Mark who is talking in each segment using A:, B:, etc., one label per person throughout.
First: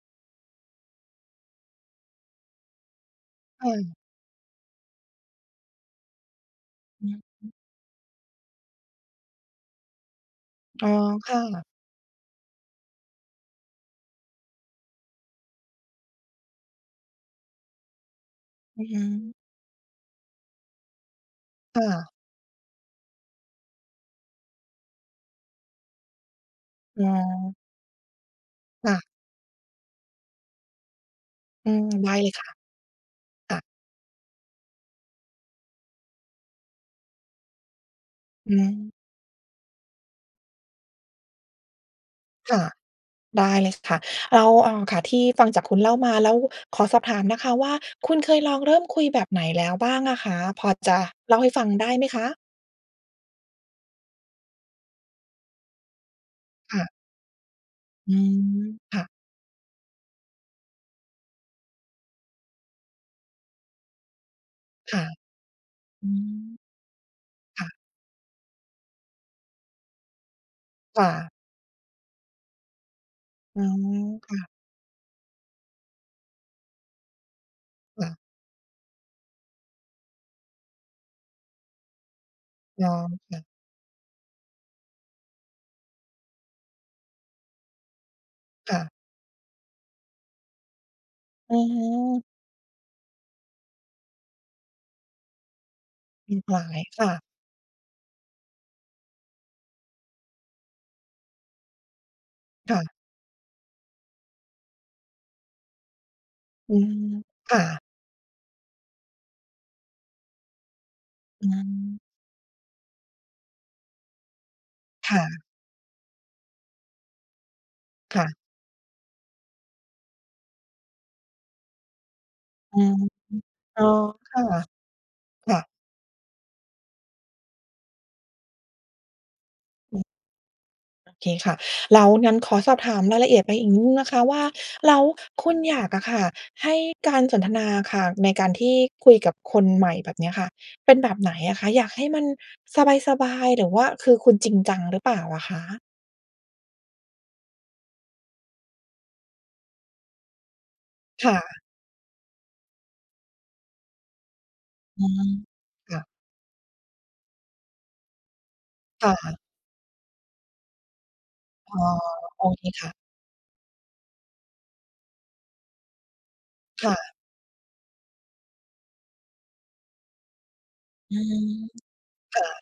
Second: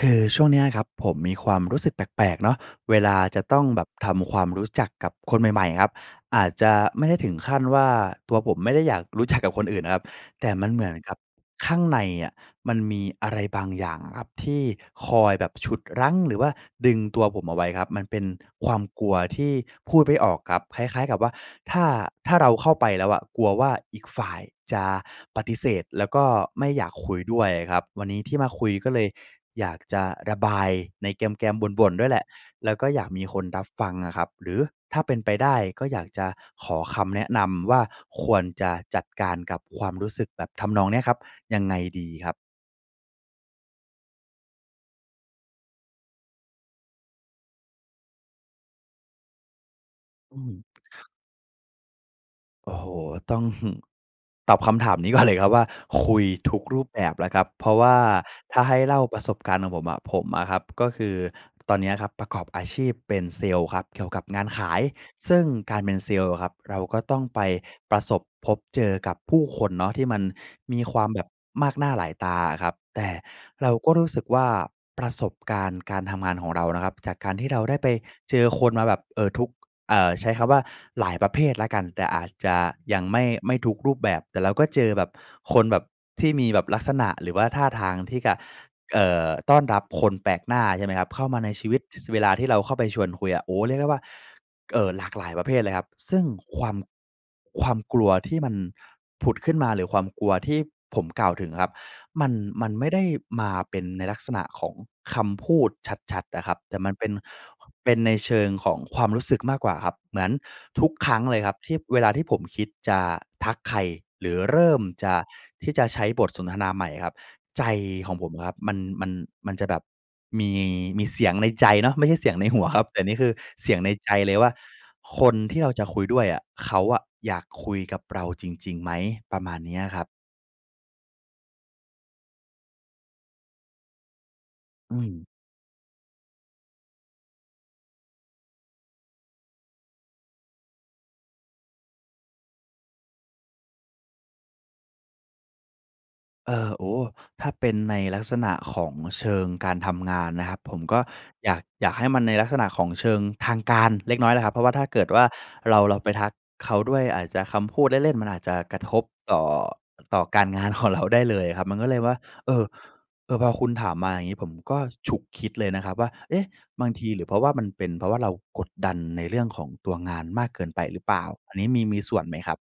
A: คือช่วงเนี้ยครับ ผมมีความรู้สึกแปลก ๆ เนาะ เวลาจะต้อง
B: เ
A: แบบ
B: ออ
A: ทำความรู้จักกับคนใหม่ ๆ ครับ อาจจะไม
B: อ
A: ่
B: ื
A: ได้
B: อ
A: ถึง
B: ฮ
A: ข
B: ี
A: ั้นว่า ตัวผมไม่ได้อยาก รู้จัก กับคนอื่นนะครับ แต่มันเหม
B: อ๋
A: ื
B: อ
A: อนกับ
B: ค่ะ
A: ข้างในอะ มันมีอะไรบางอย่างครับ ที่คอยแบบฉุดรั้ง หรือว่าดึงตัวผมเอาไว้ครับ มันเป็นควา
B: อ
A: ม
B: ือฮ
A: กลัว
B: ึ
A: ที่พูดไม่ออกครับ คล้าย ๆ กับว่า ถ
B: ค
A: ้า
B: ่ะ
A: ถ้าเราเข้าไปแล้วอะ กลัวว่าอีกฝ่ายจะปฏิเสธ แล้วก็ไม่อยาก
B: อ๋
A: คุยด้วย
B: อ
A: อะครับ วันนี้ที่มาคุย ก
B: ค
A: ็
B: ่
A: เล
B: ะ
A: ยอยากจะระบายในแกม ๆ
B: อื
A: บ
B: ม
A: ่น ๆ ด้
B: ได
A: วย
B: ้
A: แหละ
B: เลยค่ะ
A: แล้วก็อยากมีคน
B: ค่
A: รั
B: ะ
A: บฟังอะครับ หรือถ้าเป็นไปได้ ก็อยากจะขอคำแนะนำว่า ควร
B: อื
A: จะ
B: ม
A: จัดการกับความรู้สึกแบบทำนองเนี้ยครับ ยังไงดีครับ?
B: ค่ะ ได้เลยค่ะ แล้ว อ่า ค่ะ ที่ฟังจากคุณเล่ามา แล้วขอสอบถามนะคะว่า คุณเคยลองเริ่มคุยแบบไหนแล้วบ้างอะค
A: อ
B: ะ?
A: ืม
B: พอจะเล่าให้ฟังได้ไหมคะ?
A: โอ้โฮ ต้อง ตอบคำถามนี้ก่อน เลยครับ ว่า คุยทุก
B: ค
A: รู
B: ่ะ
A: ปแบบแล้วครับ เพราะว่า
B: อืม
A: ถ้าให้
B: ค
A: เล่า
B: ่ะ
A: ประสบการณ์ของผมอะ ผมอะครับ ก็คือตอนเนี้ยครับประกอบอาชีพเป็นเซลส์ครับ เกี่ยวกับงานขาย
B: ค่ะ
A: ซึ่งการเป็น
B: อ
A: เ
B: ื
A: ซลส์อะ
B: ม
A: ครับ เราก็ต้องไป
B: ค่ะ
A: ประสบพบเจอกับผู้คนเนาะ ที่มันมีคว
B: ค
A: า
B: ่
A: มแบ
B: ะ
A: บมากหน้าหลายตาอะครับ แต่
B: อ๋อ
A: เราก็รู้สึก
B: ค
A: ว
B: ่
A: ่
B: ะ
A: าประสบการณ์การทำงานของเรานะครับ จากการที่เราได้ไป
B: ค่ะ
A: เจอคนมาแบบ เอ่อ ทุก เอ่อ ใช้คำว่าหลายประเภทแล้วกัน แต่อาจจะ
B: ค
A: ยังไม่
B: ่ะ
A: ไม่ทุกรูปแบบ แต่เราก็เจอแบบคนแบบที่มีแบบลักษณะ หรือว่าท่าทางที่กะ
B: ค่ะ
A: เอ่อ ต้อนรับคนแปลกหน้า ใช่ไหมครับ เข้ามาใน
B: อะ
A: ชีว
B: ฮ
A: ิต ส เว
B: ะ
A: ลาที่เราเข้าไปชวนคุยอะ โอ้ เรียกได้ว่า เอ่อ หลากหลายประเภทเลยครับ ซึ่งความ
B: ค่ะ
A: ความกลัวที่มันผุดขึ้นมา หรือความกลัวที่ผมกล่าวถึงอะครับ มัน มั
B: ค
A: น
B: ่
A: ไม่
B: ะ
A: ได้มาเป็นในลักษณะของคำพูดชัด ๆ อะครับ
B: อื
A: แต่มั
B: ม
A: นเป็น
B: ค่ะ
A: เป็นในเชิงของความรู้สึกมากกว่าครับ เหมือนทุกครั้งเลย
B: อื
A: ครับ ที่
B: ม
A: เวลาที่ผมคิดจะทักใคร หรือเริ่มจ
B: ค
A: ะ
B: ่ะ
A: ที่จะใช้บทสนทนาใหม่อะครับ ใจขอ
B: ค
A: ง
B: ่
A: ผม
B: ะ
A: อะครับมัน มัน มันจะแบบมี มีเสียงในใจเนาะ ไม่ใช่เสียงใน หัว
B: อื
A: ครับ
B: ม
A: แต่นี้คือเสีย
B: อ
A: ง
B: ๋อ
A: ในใจเ
B: ค
A: ลย
B: ่ะ
A: ว่า คน
B: ค
A: ท
B: ่
A: ี
B: ะ
A: ่เราจะคุยด้วยอะ เขาอะอยากคุยกับเราจริง ๆ ไหม ประมาณนี้คร
B: อือ
A: ับ
B: โอเคค่ะ แล้ว งั้นขอสอบถามรายละเอียดไปอีกนิดหนึ่งนะคะว่า แล
A: อื
B: ้ว
A: ม
B: คุณอยากอะค่ะให้การสนทนาค่ะ ในการที่คุยกับคนใหม่แบบเนี้ยค่ะ เป็นแบบไหนอะคะ? อยากให้มันสบาย ๆ หรือว่าคือคุณจริงจังหรือเปล่าอะคะ?
A: เออ โอ้โฮ! ถ้าเป็นในลักษณะของเชิงการทำงานนะครับ ผมก็
B: ค่
A: อย
B: ะ
A: าก อยากให้มันในลักษณะของเชิงทางการเล็กน้อยนะครับ เพราะว่าถ้าเก
B: อ
A: ิ
B: ื
A: ดว
B: ม
A: ่าเรา
B: ค
A: เร
B: ่
A: า
B: ะ
A: ไปทักเขาด้วย อาจจะคำพูดเล่น ๆ มันอาจจะกระทบ
B: ค่
A: ต
B: ะ
A: ่อ ต่อการงานของเราได้เลยครับ ม
B: อ๋
A: ัน
B: อ
A: ก็เลยว่า
B: โอ
A: เอ
B: เค
A: อ
B: ค่ะ
A: เออ พอคุณถามมาอย่างงี้ ผมก็ฉุกคิดเลยนะครับว่า เอ๊ะ! บ
B: ค
A: าง
B: ่
A: ที
B: ะ
A: หรือเพราะว่ามันเป็น เพราะว่าเรากดดันในเรื่องของตัวงานมากเกินไปหรือเป
B: อ
A: ล
B: ื
A: ่า อ
B: ม
A: ันนี้มี มีส่วนไหม
B: ค่
A: ค
B: ะ
A: รับ?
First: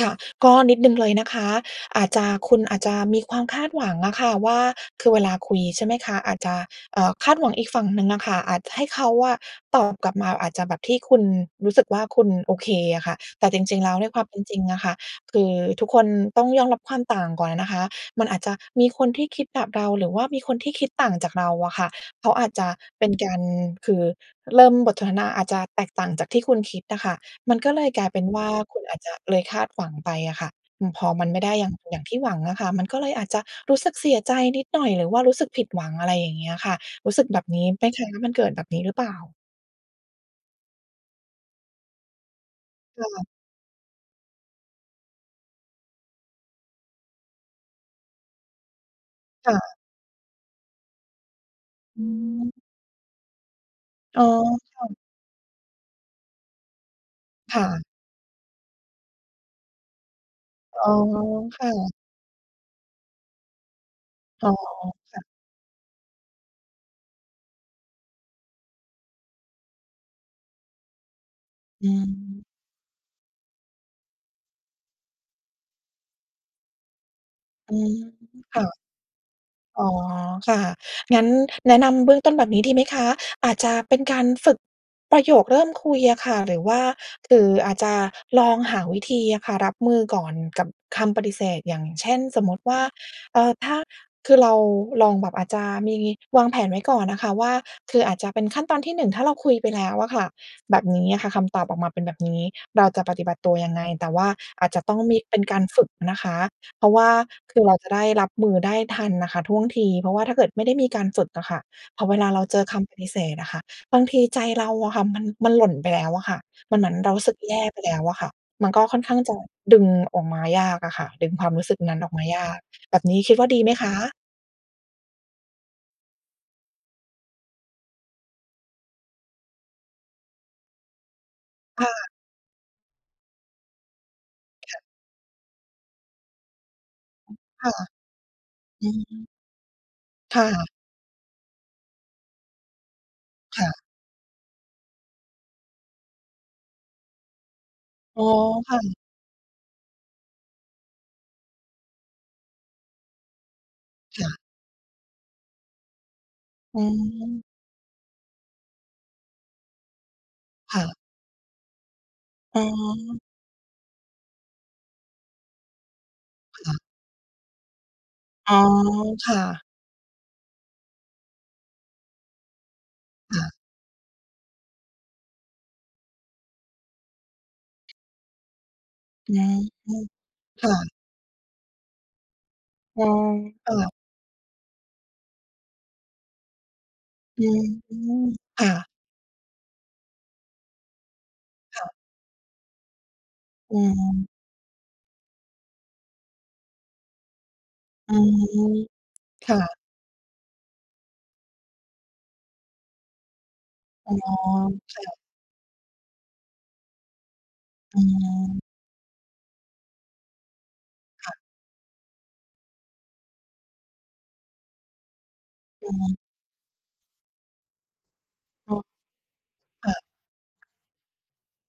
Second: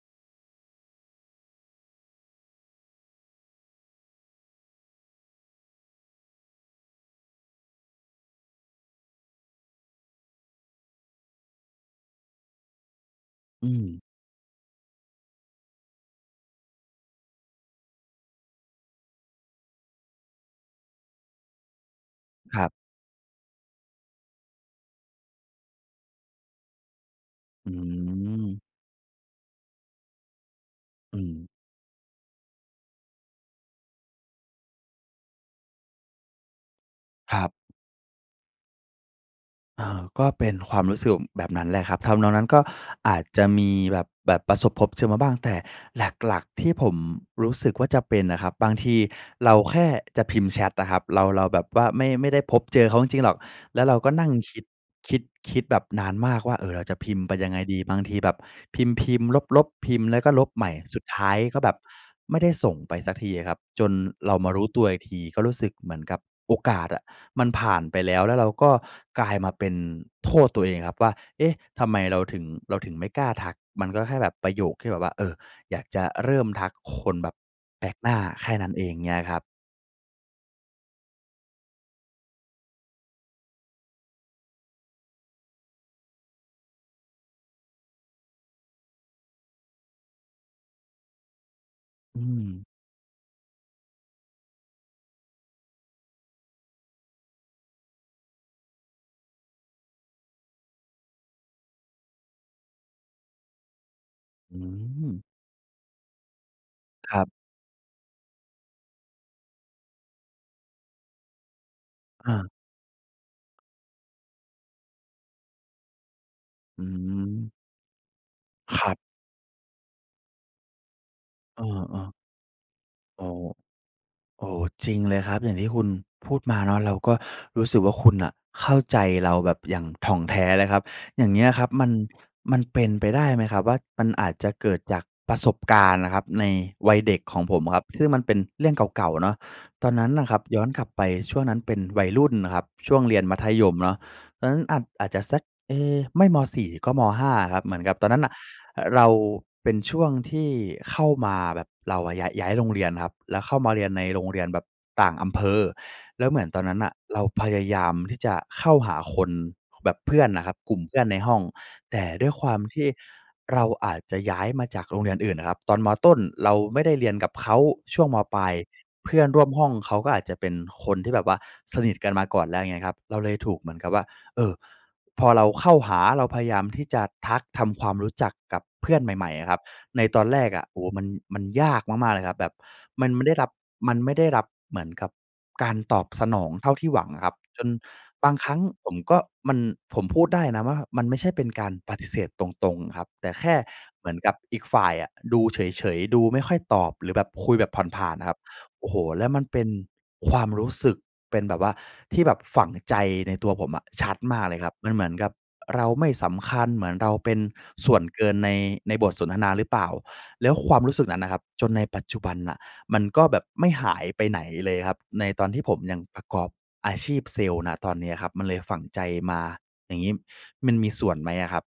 B: ค่ะ ก็นิดหนึ่งเลยนะคะ อาจจะ คุณอาจจะมีความคาดหวังอะค่ะว่า คือเวลาคุย ใช่ไหมคะ อาจจะ เอ่อ คาดหวังอีกฝั่งหนึ่งอะค่ะ อาจให้เขาอะตอบกลับมา อาจจะแบบที่คุณรู้สึกว่าคุณโอเคอะค่ะ แต่จ
A: อื
B: ริง ๆ แล้ว
A: ม
B: ในความเป็นจริงอะค่ะ คือทุกคนต้องยอมรับความต่างก่อนอะนะคะ มันอาจจะมีคนที่คิดแบบเรา หรือว่ามีคนที่คิดต่างจากเราอะค่ะ เขาอาจ
A: ค
B: จ
A: รั
B: ะ
A: บ
B: เป็นการ คือเริ่มบทสนทนาอาจจะแตกต่างจากที่คุณคิดอะค่ะ มัน
A: อ
B: ก
A: ื
B: ็เลยกลายเป็นว่า
A: ม
B: คุณอาจจะ เลยคาดหวังไปอะค่ะ อือ พอ
A: อื
B: มันไม่ไ
A: ม
B: ด้อย่าง อย่างที่หวังอะค่ะ มันก็เลยอาจจะรู้สึกเสียใจนิดหน่อยหรือว่ารู้สึกผิดหวัง อะไรอย่างเงี้ยค่ะ รู้สึก
A: ค
B: แบ
A: รั
B: บ
A: บ
B: นี้ไหมคะ? มันเกิดแบบนี้หรือเปล่า?
A: เอ่อ ก็เป็นความรู้สึก อ แบบนั้นแหละครับ ทำนองนั้น ก็
B: ค
A: อา
B: ่
A: จ
B: ะ
A: จะมีแบบ แบบประสบพบเจอมาบ้าง แต่หลัก ๆ ที่ผมรู้สึกว่าจะเป็นอะครับ บางทีเ
B: ค
A: ร
B: ่
A: า
B: ะ
A: แค่จะพิมพ์แชตอะครับ เรา เราแบบว่าไ
B: อ
A: ม่ ไม่ได้
B: ืม
A: พบเจอเขาจริง ๆ หรอก แล้วเราก็
B: อ๋อ
A: นั่งคิด
B: ค่ะ
A: คิด คิดแบบนานมากว่า เออ เราจะพิมพ์ไปยังไ
B: ค
A: ง
B: ่
A: ดี
B: ะ
A: บางทีแบบพิมพ์ ๆ ลบ ๆ พิมพ์แล้วก็ลบใหม่
B: อ๋อ
A: สุดท้ายก
B: ค
A: ็แ
B: ่
A: บบ
B: ะ
A: ไม่ได้ส่งไปสักทีอะครับ จนเรา
B: อ
A: ม
B: ๋
A: า
B: อ
A: รู้ตัวอีกท
B: ค
A: ี
B: ่ะ
A: ก็รู้สึกเหมือนกับโอกาสอะมันผ่านไปแล้ว แล้วเราก็กลายมาเป็นโทษตัวเองครับว่า เอ๊ะ ท
B: อ
A: ำไมเราถึ
B: ื
A: ง
B: ม
A: เราถึงไม่กล้าทัก มันก็แค่แบบประโยคที่แบบว่า เออ อยากจะเริ่มทักคนแบบ
B: อื
A: แปล
B: ม
A: กหน้า แค่
B: ค่
A: น
B: ะ
A: ั้นเอง อย่างเงี้ยครับ
B: อ๋อ ค่ะ งั้นแนะนำเบื้องต้นแบบนี้ดีไหมคะ อาจจะเป็นการฝึก ประโยคเริ่มคุยอะค่ะ หรือว่า คืออาจจะลองหาวิธีอะค่ะ รับมือก่อนกับคำปฏิเสธ อย่างเช่
A: อื
B: น สมมุ
A: ม
B: ติว่า เอ่อ ถ้า คือเราลองแบบ อาจจะมีวางแผนไว้ก่อนอะค่ะว่า คืออาจจะเป็นขั้นตอนที่ 1 ถ้าเราคุยไปแล้วอะค่ะ แบบนี้อะค่ะ คำตอบออกมาเป็นแบบนี้ เราจะปฏิบัติตัวยังไง แต่ว่า
A: อื
B: อาจจะต้องม
A: ม
B: ี เป็นการฝึกนะคะ เพราะว่
A: ค
B: า
A: รับ
B: คือเราจะได้รับมือได้ทันน่ะค่ะท่วงที เพราะว่าถ้าเกิดไม่ได้มีการฝึกอะค่ะ พอเวล
A: อ
B: าเรา
A: า
B: เจอคำปฏิเสธอะค่ะ บางทีใจเราอะค่ะมัน มันหล่นไปแล้วอะค่ะ มัน
A: อื
B: เหมือนเรารู้สึก
A: ม
B: แย่ไปแล้วอะค่ะ มัน
A: ค
B: ก็
A: รั
B: ค
A: บ
B: ่อนข้างจะดึงออกมายากอะค่ะ ดึงความ
A: เ
B: ร
A: อ
B: ู้สึกนั้นอ
A: อ
B: อ
A: ๆ
B: กมายาก แบบนี้
A: โอ้
B: คิดว่าดีไหมคะ?
A: โอ้ จริงเลยครับ อย่างที่คุณพูดมาเนาะ เราก็รู้สึกว่าคุณน่ะเข้าใจเราแบบอย่างถ่องแท้เลยครับ อย่างเงี้ยครับ
B: ค
A: มั
B: ่
A: น
B: ะ
A: มันเป็นไปได้ไหมครับว่ามันอาจจะเก
B: ค
A: ิ
B: ่
A: ด
B: ะ
A: จากประสบการณ์น่ะครับในวัยเด็กของผม
B: ค่ะ
A: ครับ ซึ่งมันเป็นเรื่อง
B: อื
A: เก่า ๆ เ
B: ม
A: นาะ ตอนนั้นน่ะค
B: ค
A: รับ
B: ่
A: ย้อ
B: ะ
A: นกลับไปช่วงนั้นเป็นวัยรุ่นนะครับ ช่วงเรียนมัธ
B: ค
A: ย
B: ่
A: ม
B: ะ
A: เนาะ ตอนนั้นอาจ อาจจะซัก เอ๊ะ ไม่ ม.4 ก็ ม.5 อะครับ เหมือนกับตอนนั
B: อ
A: ้
B: ๋
A: น
B: อ
A: น่ะ
B: ค่
A: อ
B: ะ
A: เราเป็นช่วงที่เข้ามาแบบเราอะ ยะ ย้ายโรงเรียนครับ แล้วเข้ามาเรียนในโ
B: ค
A: ร
B: ่
A: งเ
B: ะ
A: รียนแบบต่างอำเภอ แล้วเหมือนตอนนั
B: อ
A: ้
B: ื
A: นน่ะเราพ
B: ม
A: ยายามที่จะเข้าหาคน ค แบบเพื่อนน่ะครับ กล
B: ค
A: ุ่ม
B: ่ะ
A: เพื่อนในห้อง แต่ด้วยควา
B: อ๋
A: มที่
B: อ
A: เราอาจจะย้ายมาจากโรงเรียนอื่นน่ะครับ ตอน ม.ต้น เราไม่ได้เรียนกับเขา ช่วง ม.ปลา
B: อ๋
A: ย
B: อ
A: เพื่อน
B: ค่
A: ร่วม
B: ะ
A: ห้องเขาก็อาจจะเป็นคนที่แบบว่าสนิทกันมาก่อนแล้ว อย่างเงี้ยครับ เราเลย
B: ค่ะ
A: ถูกเหมือนกับว่า เออ พอเราเข้าหา เราพยายามที่จะทัก ทำความรู้จักกับเพื่อนใหม
B: อ
A: ่
B: ื
A: ๆ อะครับ ใ
B: ม
A: นตอนแรกอ
B: ค
A: ะ
B: ่
A: โอ้โฮ
B: ะ
A: มัน มันยากมาก ๆ เลยครับ แบบ
B: อ๋
A: ม
B: อ
A: ันไม่ได้รับ
B: ค่ะ
A: มันไม่ได้รับเหมือนกับการตอบสนองเท่าที่หวังครับ
B: อื
A: จน
B: ม
A: บางครั้
B: ค
A: ง
B: ่
A: ผ
B: ะ
A: มก็ มัน ผมพูดได้นะว่า มันไม่ใช่เป็นการ
B: ค่ะ
A: ปฏิเสธตรง ๆ ครับ แต่แค่
B: อื
A: เหมือน
B: ม
A: กับอีกฝ่ายอะ ดูเฉย ๆ ดูไม่ค่อยตอบ หรือแบบคุยแบบผ่
B: อ
A: า
B: ื
A: น ๆ อะครับ
B: ม
A: โอ้โฮ แล้วมัน
B: ค
A: เป
B: ่
A: ็น
B: ะ
A: ความรู้สึก เป็นแบบว่าที่แบบฝังใจในตัวผมอะช
B: อ๋
A: ั
B: อ
A: ดมากเลยครับ มัน
B: ค
A: เ
B: ่
A: หมือน
B: ะ
A: กับเราไม่สำคัญ เหมือนเราเป็นส่
B: อ
A: วนเกินใน
B: ืม
A: ในบทสนทนาหรือเปล่า แล้วความรู้สึกนั้นน
B: ค
A: ่
B: ่
A: ะคร
B: ะ
A: ับจนในปัจจุบันน่ะ มันก็แบบไม่หายไปไหนเลยครับ ในตอนที่ผม
B: อื
A: ยัง
B: ม
A: ประกอบอาชีพเซลล์ ณ ตอนเนี้ยครับ มันเลย
B: อ
A: ฝ
B: ๋อ
A: ังใจมา
B: ค
A: อ
B: ่
A: ย่
B: ะ
A: างงี้มันมีส่วนไหมอะครับ?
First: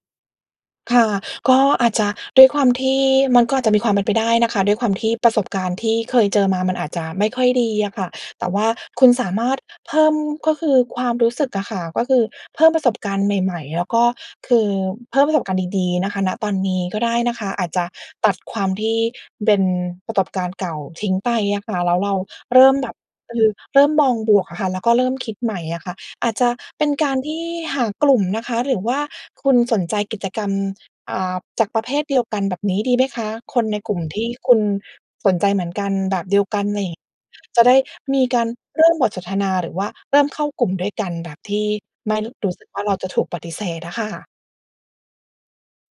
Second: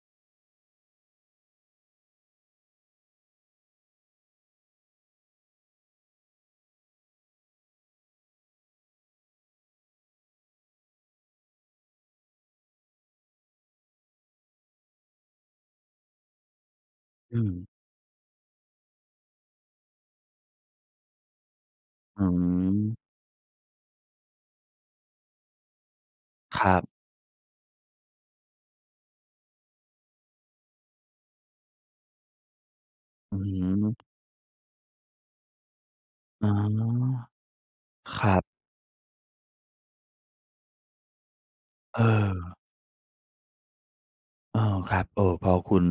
B: ค่ะ ก็อาจจะด้วยความที่ มันก็อาจจะมีความเป็นไปได้นะคะ ด้วยความที่ประสบการณ์ที่เคยเจอมา มันอาจจะไม่ค่อยดีอะค่ะ แต่ว่าคุณสามารถเพิ่ม ก็คือความรู้สึกอะค่ะ ก็คือเพิ่มประสบการณ์ใหม่ ๆ แล้วก็คือเพิ่มประสบการณ์ดี ๆ นะคะ ณ ตอนนี้ก็ได้น
A: อื
B: ะคะ
A: ม
B: อาจจะตัดความที่เป็นประสบการณ์เก่าทิ้งไปอะค่ะ แล้วเรา
A: อื
B: เริ่มแ
A: ม
B: บบ คือเริ่มมองบวกอะค่ะ แล้วก็เริ่มคิดใหม่อะค่ะ อาจจะ
A: ครั
B: เป็
A: บ
B: นการที่หากลุ่มนะคะ หรือว่าคุณสนใจกิจกรรม อ่า จากประเภทเดียวกัน แบบนี้ดีไหมคะ?
A: อือ
B: คนใน
A: ฮึ
B: กลุ่มที่คุณสนใจเหมือนกัน แบบเดีย
A: อ๋
B: ว
A: อ
B: กันใน จะได้ม
A: ค
B: ี
A: รั
B: ก
A: บ
B: ารเริ่มบทสนทนาหรือว่าเริ่มเข้ากลุ่มด้วยกัน แบบที่
A: เ
B: ไม่รู้ ร
A: อ
B: ู
A: อ
B: ้สึกว่าเราจะถูกปฏิเสธอะค่ะ
A: เออ ครับ เออ พอคุณ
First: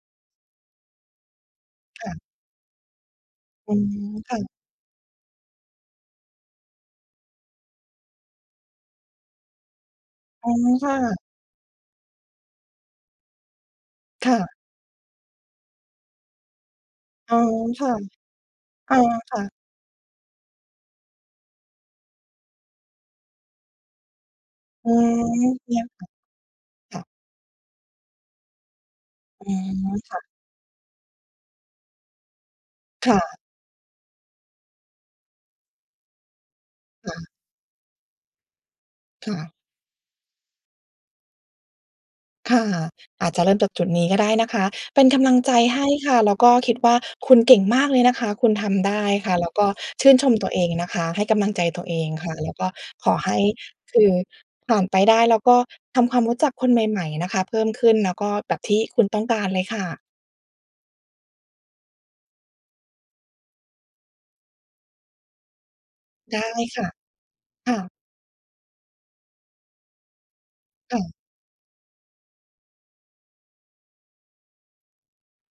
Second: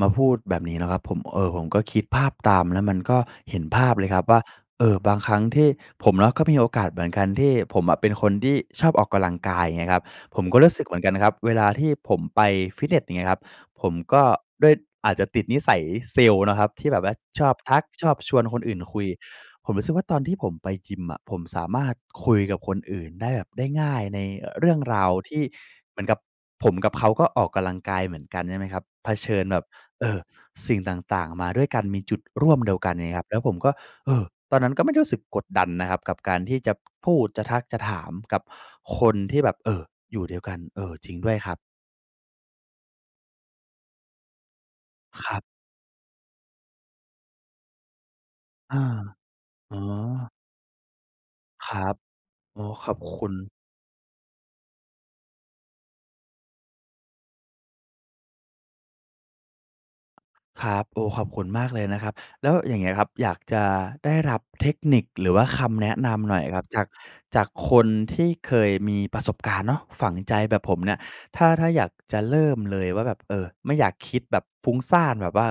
A: มาพูดแบบนี้นะครับผม เออ ผมก็คิ
B: ค
A: ด
B: ่
A: ภ
B: ะ
A: าพตาม แล้วมันก็เห็น
B: อื
A: ภ
B: ม
A: าพเลยครับ
B: ค
A: ว
B: ่
A: ่า
B: ะ
A: เออ บางครั้งที่ผมเนาะก็มีโอกาสเหมือนกันที่ ผมอะเป็นคนที่ชอบออกกำลังกาย เงี้ยครับ ผม
B: อ๋อ
A: ก็รู้สึ
B: ค
A: กเห
B: ่
A: มือนกันน
B: ะ
A: ะครับ เวลาที่ผมไปฟิตเนส อย่างเงี้ยครับ ผมก็
B: ค่ะ
A: ด้วย อาจจะติดนิสัยเซลส์นะครับที่แบบว่า
B: อ๋อ
A: ชอบทั
B: ค
A: ก
B: ่ะ
A: ชอบชวนคนอื่น
B: อ
A: ค
B: า
A: ุย
B: ค่ะ
A: ผมรู้สึกว่า ตอนที่ผมไปยิมอะ ผมสามารถคุยกับคนอื่นได้แบบ ได้ง่าย ในเรื่อง
B: อื
A: ราวที่
B: ม เทียบ
A: เหม
B: ก
A: ือ
B: ั
A: นกับ ผม
B: บ
A: กับ
B: ค่
A: เข
B: ะ
A: าก็ออกกำลังกายเหมือนกัน ใช่ไหมครับ เผชิ
B: อ
A: ญ
B: ื
A: แบบ
B: ม
A: เอ
B: ค่
A: อ
B: ะ
A: สิ่งต่าง ๆ มาด้วยกัน มีจุดร่วมเดียวกัน เ
B: ค
A: งี้
B: ่
A: ยครับ แล
B: ะ
A: ้วผมก็ เออ ตอนนั้นก็ไม่ได้รู้สึกกดดันนะครับกับการที่จะ
B: ค
A: พ
B: ่
A: ูด
B: ะ
A: จะทัก จะถามกับคน
B: ค่
A: ที่
B: ะ
A: แบบ เออ อยู่เดียวกัน เออ จริงด้วยครับ
B: ค่ะ อาจจะเริ่มจากจุดนี้ก็ได้นะคะ เป็นก
A: ค
B: ำล
A: ร
B: ัง
A: ับ
B: ใจให้ค่ะ แล้วก็คิดว่า คุณเก่งมากเลยนะคะ คุณท
A: เออ
B: ำได้ค่ะ แล้วก็
A: อ๋
B: ชื่นช
A: อ
B: มตัวเองนะคะ ให้กำลังใจ
A: คร
B: ตัว
A: ั
B: เ
A: บ
B: องค่ะ แล้ว
A: โอ้
B: ก็
A: ขอบ
B: ขอ
A: คุ
B: ให้
A: ณ
B: คือ ผ่านไปได้ แล้วก็ทำความรู้จักคนใหม่ ๆ นะคะเพิ่มขึ้น แล้วก็ แบบที่คุณต้องการเลยค่ะ
A: ครับ โอ้ ขอบคุณมากเลยนะครับ แล้วอย่างเงี้ยครับ อยากจะได้รับเทคนิคหรือว่าคำแนะนำหน
B: ได
A: ่อ
B: ้
A: ยครับ จ
B: ค
A: า
B: ่
A: ก
B: ะ
A: จาก
B: ค
A: ค
B: ่
A: น
B: ะ
A: ที่เคยมีประสบการณ์เนาะ ฝังใจแบบผมเนี
B: ค
A: ่ย
B: ่ะ
A: ถ้า ถ้าอยากจะเริ่มเลยว่าแบบ เออ ไม่อยากคิดแบบฟุ้งซ่านแบบว่า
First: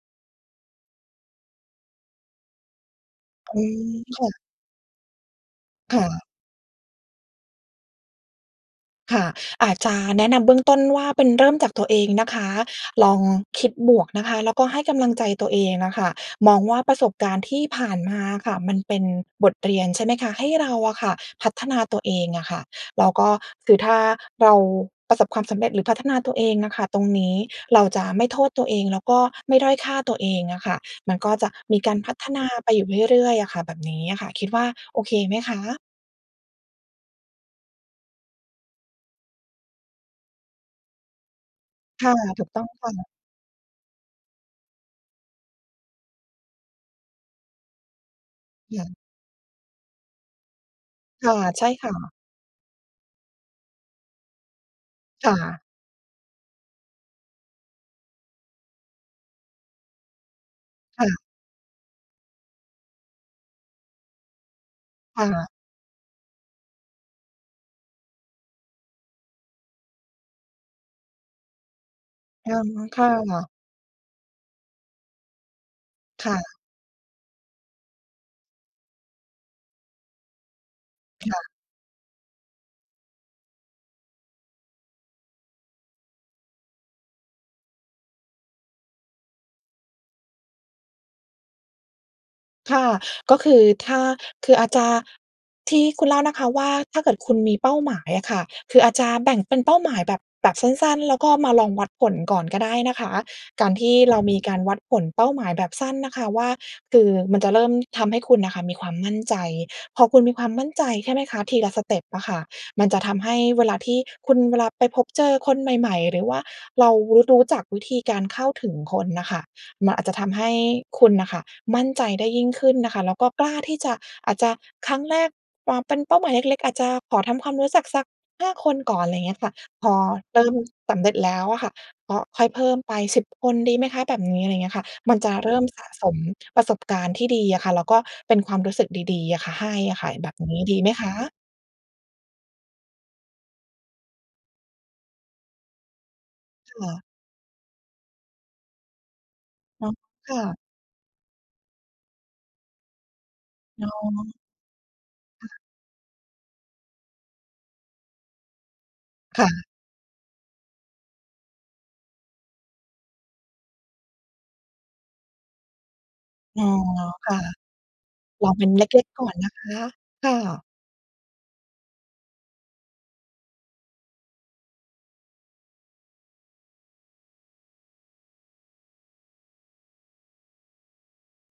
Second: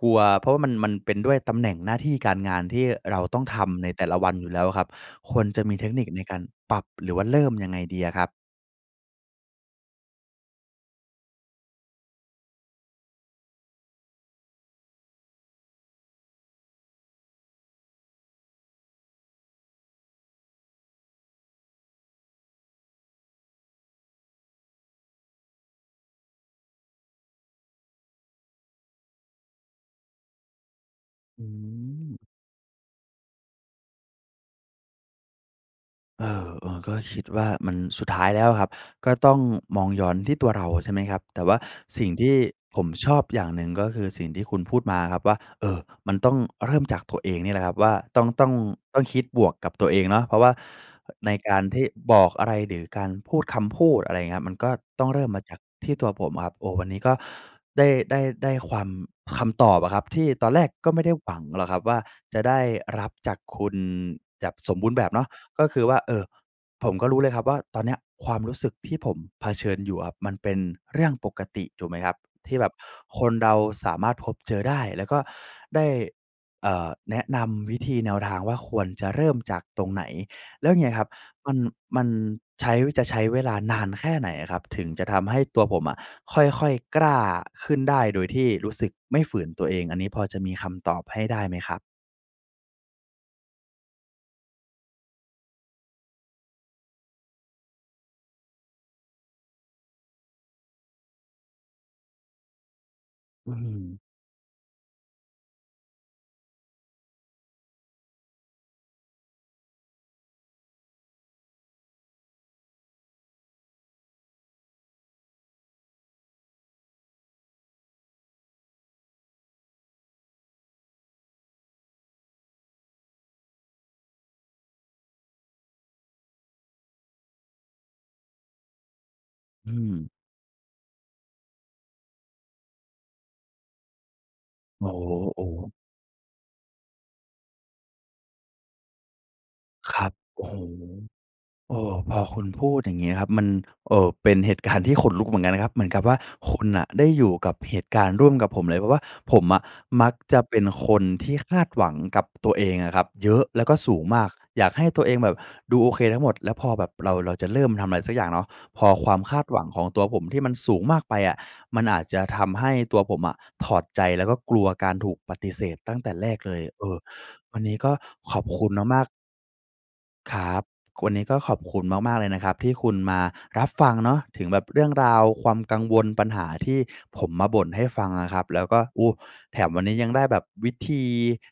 A: กลัว เพราะว่ามัน มันเป็นด้วยตำแหน่งหน้าที่การงาน ที่เราต้อง
B: อ
A: ท
B: ื
A: ำ
B: ม
A: ในแต่ละ
B: ค
A: ว
B: ่
A: ัน
B: ะ
A: อยู่แล้วอะครับ ควรจะมีเทค
B: ค
A: น
B: ่
A: ิคใน
B: ะ
A: การปรับ หรือว่าเริ่มยังไงดีอะครับ?
B: ค่ะ อาจจะแนะนำเบื้องต้นว่า เป็น เริ่มจากตัวเองนะคะ ลองคิดบวกนะคะ แล้วก็ให้กำลังใจตัวเองน่ะค่ะ มองว่าประสบการณ์ที่ผ่านมาค่ะ มันเป็นบทเรียน ใช่ไหมคะ ให้เราอะค่ะพัฒนาตัวเองอะค่ะ แล้วก็ คือถ้าเราประสบความสำเร็จ หรือพัฒนาตัวเองอะค่ะ ตรงนี้เราจะไม่โทษตัวเอง แล้วก็ไม่ด้อยค่าตัวเองอะค่ะ มันก็
A: อ
B: จะมีการพั
A: ืม
B: ฒนาไปอยู่เรื่อย ๆ อะค่ะ แบบนี้อะค่ะ คิดว่าโอเคไหมคะ?
A: เออ ๆ ก็คิดว่ามัน สุดท้ายแล้วครับ ก็ต้องมองย้อนที่ตัวเรา ใช่ไหมครับ แต่ว่าส
B: ค
A: ิ่ง
B: ่ะ
A: ที่
B: ถูกต้อง
A: ผ
B: ค
A: ม
B: ่
A: ช
B: ะ
A: อบอย่างหนึ่ง ก็คือสิ่งที่คุณพูดมาอะครับว่า เออ มันต้องเริ่มจากตัวเองนี่แหละครับว่า ต้อง ต้อง
B: อย่าง
A: ต้องคิดบวกกับตัวเองเนาะ เพราะว่า
B: ค
A: ใน
B: ่ะ
A: กา
B: ใ
A: ร
B: ช่
A: ที่
B: ค่ะ
A: บอกอะไรหรือการพูดคำพูด อะไรอย่างเงี้ย มันก็ต้องเริ่
B: ค
A: ม
B: ่
A: มาจา
B: ะ
A: กที่ตัวผมอะครับ โอ้! วันนี้ก็ได้ ได้ ได้ความ คำตอบอะครับ ที่ตอนแรกก็ไม
B: ค
A: ่
B: ่
A: ได้
B: ะ
A: หวังหรอกครับว่า จะได้รับจากคุณแจบสมบูรณ์แบบเ
B: ค
A: นา
B: ่
A: ะ
B: ะ
A: ก็คือว่า เออ ผมก็รู้เลยครับว่า ตอนเนี้ยความรู้สึกที่ผมเผชิญอยู่อะครับ มันเป็นเรื่องปกติถูกไหมครับ?
B: อ
A: ท
B: ื
A: ี่แบ
B: ม
A: บ
B: ค่
A: คนเ
B: ะ
A: ราสามารถพบเจอได้ แล้วก็ได้
B: ค่ะ
A: เอ่อ แนะนำวิธี แนวทางว่า ควรจะเริ่มจากตรงไหน? แล้วอย่างเงี้ยครับ
B: ค่ะ
A: มัน มันใช้ จะใช้เวลานานแค่ไหนอะครับ? ถึงจะทำให้ตัวผมอะ ค่อย ๆ กล้าขึ้นได้ โดยที่รู้สึกไม่ฝืนตัวเอง อันนี้พอจะมีคำตอบให้ได้ไหมครับ?
B: ค่ะ ก็คือถ้า คืออาจจะ ที่คุณเล่านะคะว่า ถ้าเกิดคุณมีเป้าหมายอะค่ะ คืออาจจะแบ่งเป็นเป้าหมายแบบ แบบสั้น ๆ แล้วก็มาลองวัดผลก่อนก็ได้นะคะ
A: อื
B: การที่
A: ม
B: เรามีการวัดผลเป้าหมายแบบสั้นนะคะว่า คือมันจะเริ่มทำให้คุณอะค่ะมีความมั่นใจ พอคุณมีความมั่นใจ ใช่ไหมคะ ทีละสเต็ปอะค่ะ มันจะทำให้เวลาที่คุณ เวลาไปพบเจอคนใหม่ ๆ หรือว่าเรารู้ รู้จักวิธีการเข้าถึงคนน่ะค่ะ มันอาจจะทำให้คุณน่ะค่ะ มั่นใจได้ยิ่งขึ้นนะคะ แล้วก็กล้าที่จะ อาจจะครั้งแรกปอเป็นเป้าหมายเล็ก ๆ อาจจะขอทำความรู้จักสัก 5 คนก่อน อะไรอย่างเงี้ยค่ะ
A: อื
B: พอ
A: ม
B: เริ่มสำเร็จแล้วอะค่ะ ก็ค่อยเพิ่มไป 10 คน ดีไหมคะ? แบบนี้ อะไรอย่างเงี้ยค
A: โ
B: ่
A: อ
B: ะ
A: ้โฮ
B: มันจะ
A: โอ
B: เริ่ม
A: ้!
B: สะสมประสบการณ์ที่ดีอะค่ะ แล้วก็เป็นความรู้สึกดี ๆ อะค่ะ ให้อ
A: ค
B: ะ
A: ร
B: ค
A: ั
B: ่ะ
A: บ
B: แบบ
A: โอ้
B: น
A: โฮ
B: ี้ดีไหมคะ?
A: โอ้โฮ พอคุณพูดอย่างเงี้ยครับ มัน เอ่อ เป็นเหตุการณ์ที่ขนลุกเหมือนกันนะครับ เหมือนกับว่าคุณ
B: ค
A: น่ะ
B: ่ะ
A: ได้อยู่กับเหตุการณ์ร่วมกับผมเลย เพราะว่าผมอะ
B: อ๋อ
A: มัก
B: ค
A: จ
B: ่
A: ะเป
B: ะ
A: ็นคนที่คาดหวังกับตัวเองอะครับเยอะ แล้วก็
B: อ๋
A: ส
B: อ
A: ูงมาก อยากให้ตัวเองแบบ
B: ค่ะ
A: ดูโอเคทั้งหมด แล้วพอแบบเรา เราจะเริ่มทำอะไรสักอย่างเนาะ พอความค
B: ค
A: า
B: ่
A: ดหวั
B: ะ
A: งของตัวผมที่มันสูงมากไปอะ มันอาจจะทำให้ตัวผมอะถอดใจแล้วก็กลัวการถูกปฏิเสธตั้งแต่แรกเล
B: อ
A: ย
B: ๋อ
A: เออ
B: ค่ะ
A: วันนี้ก็ขอ
B: ล
A: บ
B: อง
A: ค
B: เป็
A: ุ
B: น
A: ณ
B: เล
A: ม
B: ็
A: า
B: ก
A: ก ๆ
B: ๆ ก่อนนะคะ ค่
A: ครับ
B: ะ
A: วันนี้ก็ขอบคุณมาก ๆ เลยนะครับที่คุณมารับฟังเนาะ ถึงแบบเรื่องราวความกังวล ปัญหาที่ผมมาบ่นให้ฟังอะครับ แล้วก็ โอ้! แถมวันนี้ยังได้แบบวิธี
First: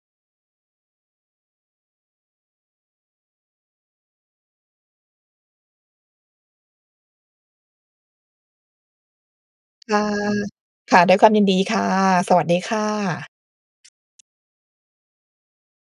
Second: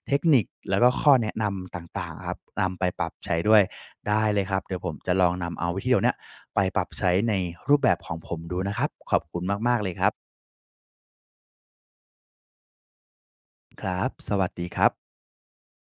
A: เทคนิค แล้วก็ข้อแนะนำต่าง ๆ อะครับ นำไปปรับใช้ด้วย ได้เลยครับ เดี๋ยวผมจะลองนำเอาวิธีเหล่าเนี้ย ไปปรับใช้ในรูปแบบของผมดูนะครับ ขอบคุณมาก ๆ เล
B: ค
A: ย
B: ่ะ
A: ครับ
B: ค่ะ ด้วยความยินดีค่ะ สวัสดีค่ะ
A: ครับ สวัสดีครับ